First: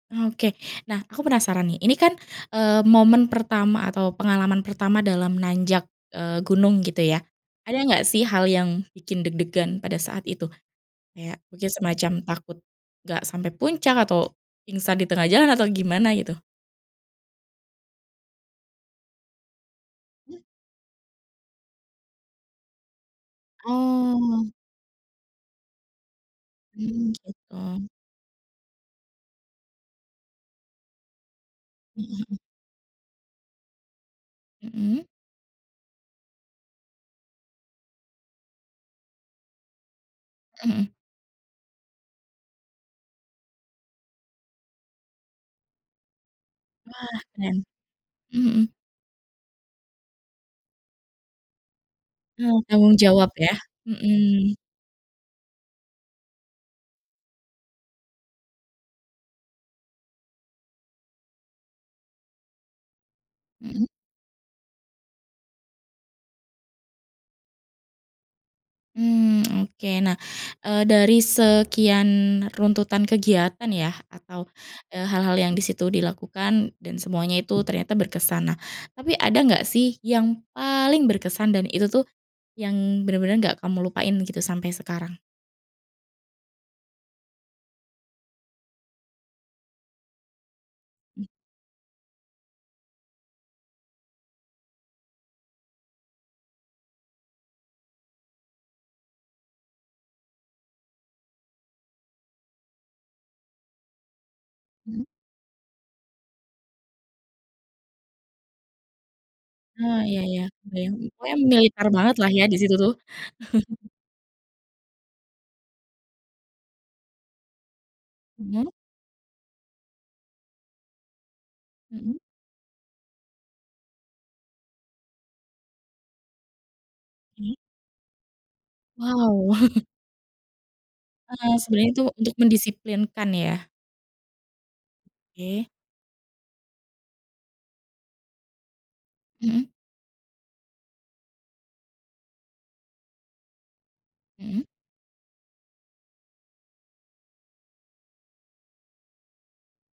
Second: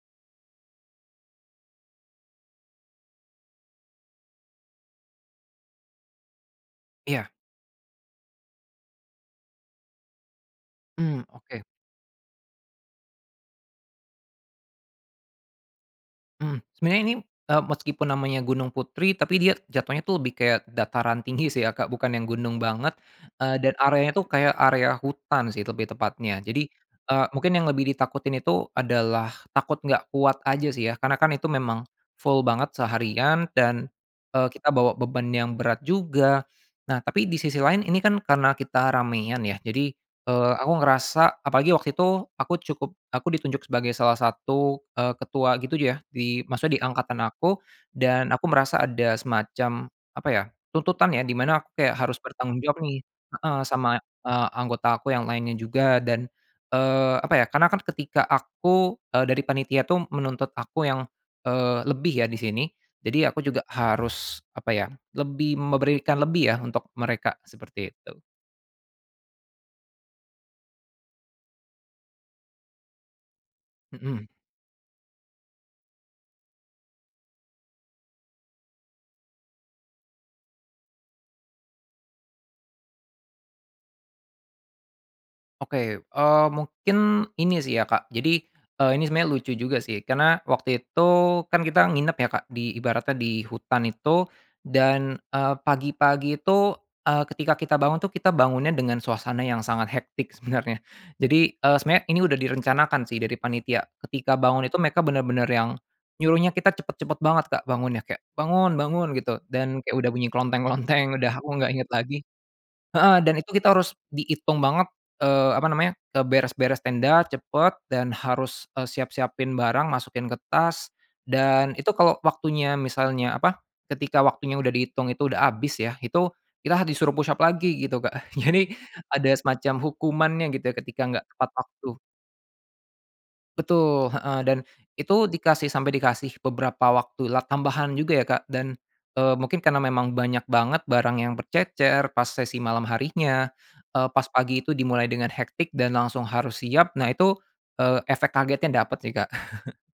Oke, nah, aku penasaran nih, ini kan, eee, momen pertama atau pengalaman pertama dalam nanjak, eee, gunung gitu ya? Iya. Ada nggak sih hal yang bikin deg-degan pada saat itu? Mmm, Kayak oke. mungkin semacam takut, gak sampai puncak atau pingsan di tengah jalan atau gimana gitu? Mmm, sebenarnya ini, eee, meskipun namanya Gunung Putri tapi dia jatuhnya tuh lebih Mmm. kayak dataran tinggi sih ya Kak, bukan yang gunung banget, eee, dan areanya tuh Oh. kayak area hutan sih lebih tepatnya jadi, Mmm, eee, mungkin yang gitu. lebih ditakutin itu adalah takut gak kuat aja sih ya karena kan itu memang, Mhm mhm. full banget seharian dan, eee, kita bawa Mhm. beban yang berat juga, nah tapi di sisi lain ini kan karena kita ramean ya jadi, eee, Mmm, aku mhm. ngerasa apalagi waktu itu aku cukup aku ditunjuk sebagai salah satu, eee, ketua gitu ya di maksudnya di Wah angkatan keren, aku dan aku mhm. merasa ada semacam, apa ya, tuntutan ya di mana aku kayak harus bertanggung Oh jawab tanggung nih, jawab ya? heeh, sama, eee, mhm. anggota aku yang lainnya juga dan, eee, apa ya karena kan ketika aku eee, dari panitia tuh menuntut aku yang, eee, lebih ya di sini, jadi ya aku juga Mhm. harus apa ya, lebih memberikan lebih ya untuk mereka, seperti itu. Mmm, oke nah, eee, dari sekian runtutan kegiatan ya Mhm. atau, eee, hal-hal yang di situ dilakukan dan semuanya itu ternyata berkesan nah tapi ada gak sih yang paling berkesan dan itu tuh, yang bener-bener gak kamu lupain gitu sampai sekarang? Oke, eee, mungkin ini sih ya Kak jadi, eee, ini sebenarnya lucu juga sih karena waktu itu Mmm. kan kita nginep ya Kak di ibaratnya di hutan itu, dan, eee, pagi-pagi itu, eee, ketika kita bangun tuh kita bangunnya dengan suasana yang sangat hectic sebenarnya, jadi, eee, sebenarnya ini udah direncanakan sih dari panitia, ketika bangun itu Mmm. mereka bener-bener yang, nyuruhnya kita cepat-cepat banget Kak bangunnya kayak, "Bangun bangun," gitu, dan kayak Oh udah iya bunyi iya klonteng kebayang, klonteng pokoknya udah aku gak militer inget banget lagi, lah ya di situ tuh. heeh, dan itu kita harus diitung banget, eee, apa namanya, eee, beres-beres tenda cepet dan harus, Mhm. eee, siap-siapin barang masukin ke tas, dan itu Mhm. kalau waktunya misalnya apa, ketika waktunya udah dihitung itu udah habis ya, itu kita disuruh push up Mmm. lagi gitu, Kak, jadi ada Wow. semacam hukumannya gitu ya ketika nggak tepat Eee, sebenernya waktu. itu untuk mendisiplinkan ya? Betul, heeh, dan itu dikasih Oke. sampai dikasih beberapa waktulah, tambahan juga ya Kak, dan, eee, mungkin Mhm. karena memang banyak banget barang yang bercecer pas sesi malam harinya, eee, pas pagi Mhm. itu dimulai dengan hectic dan langsung harus siap, nah itu, eee, efek kagetnya dapat sih Kak.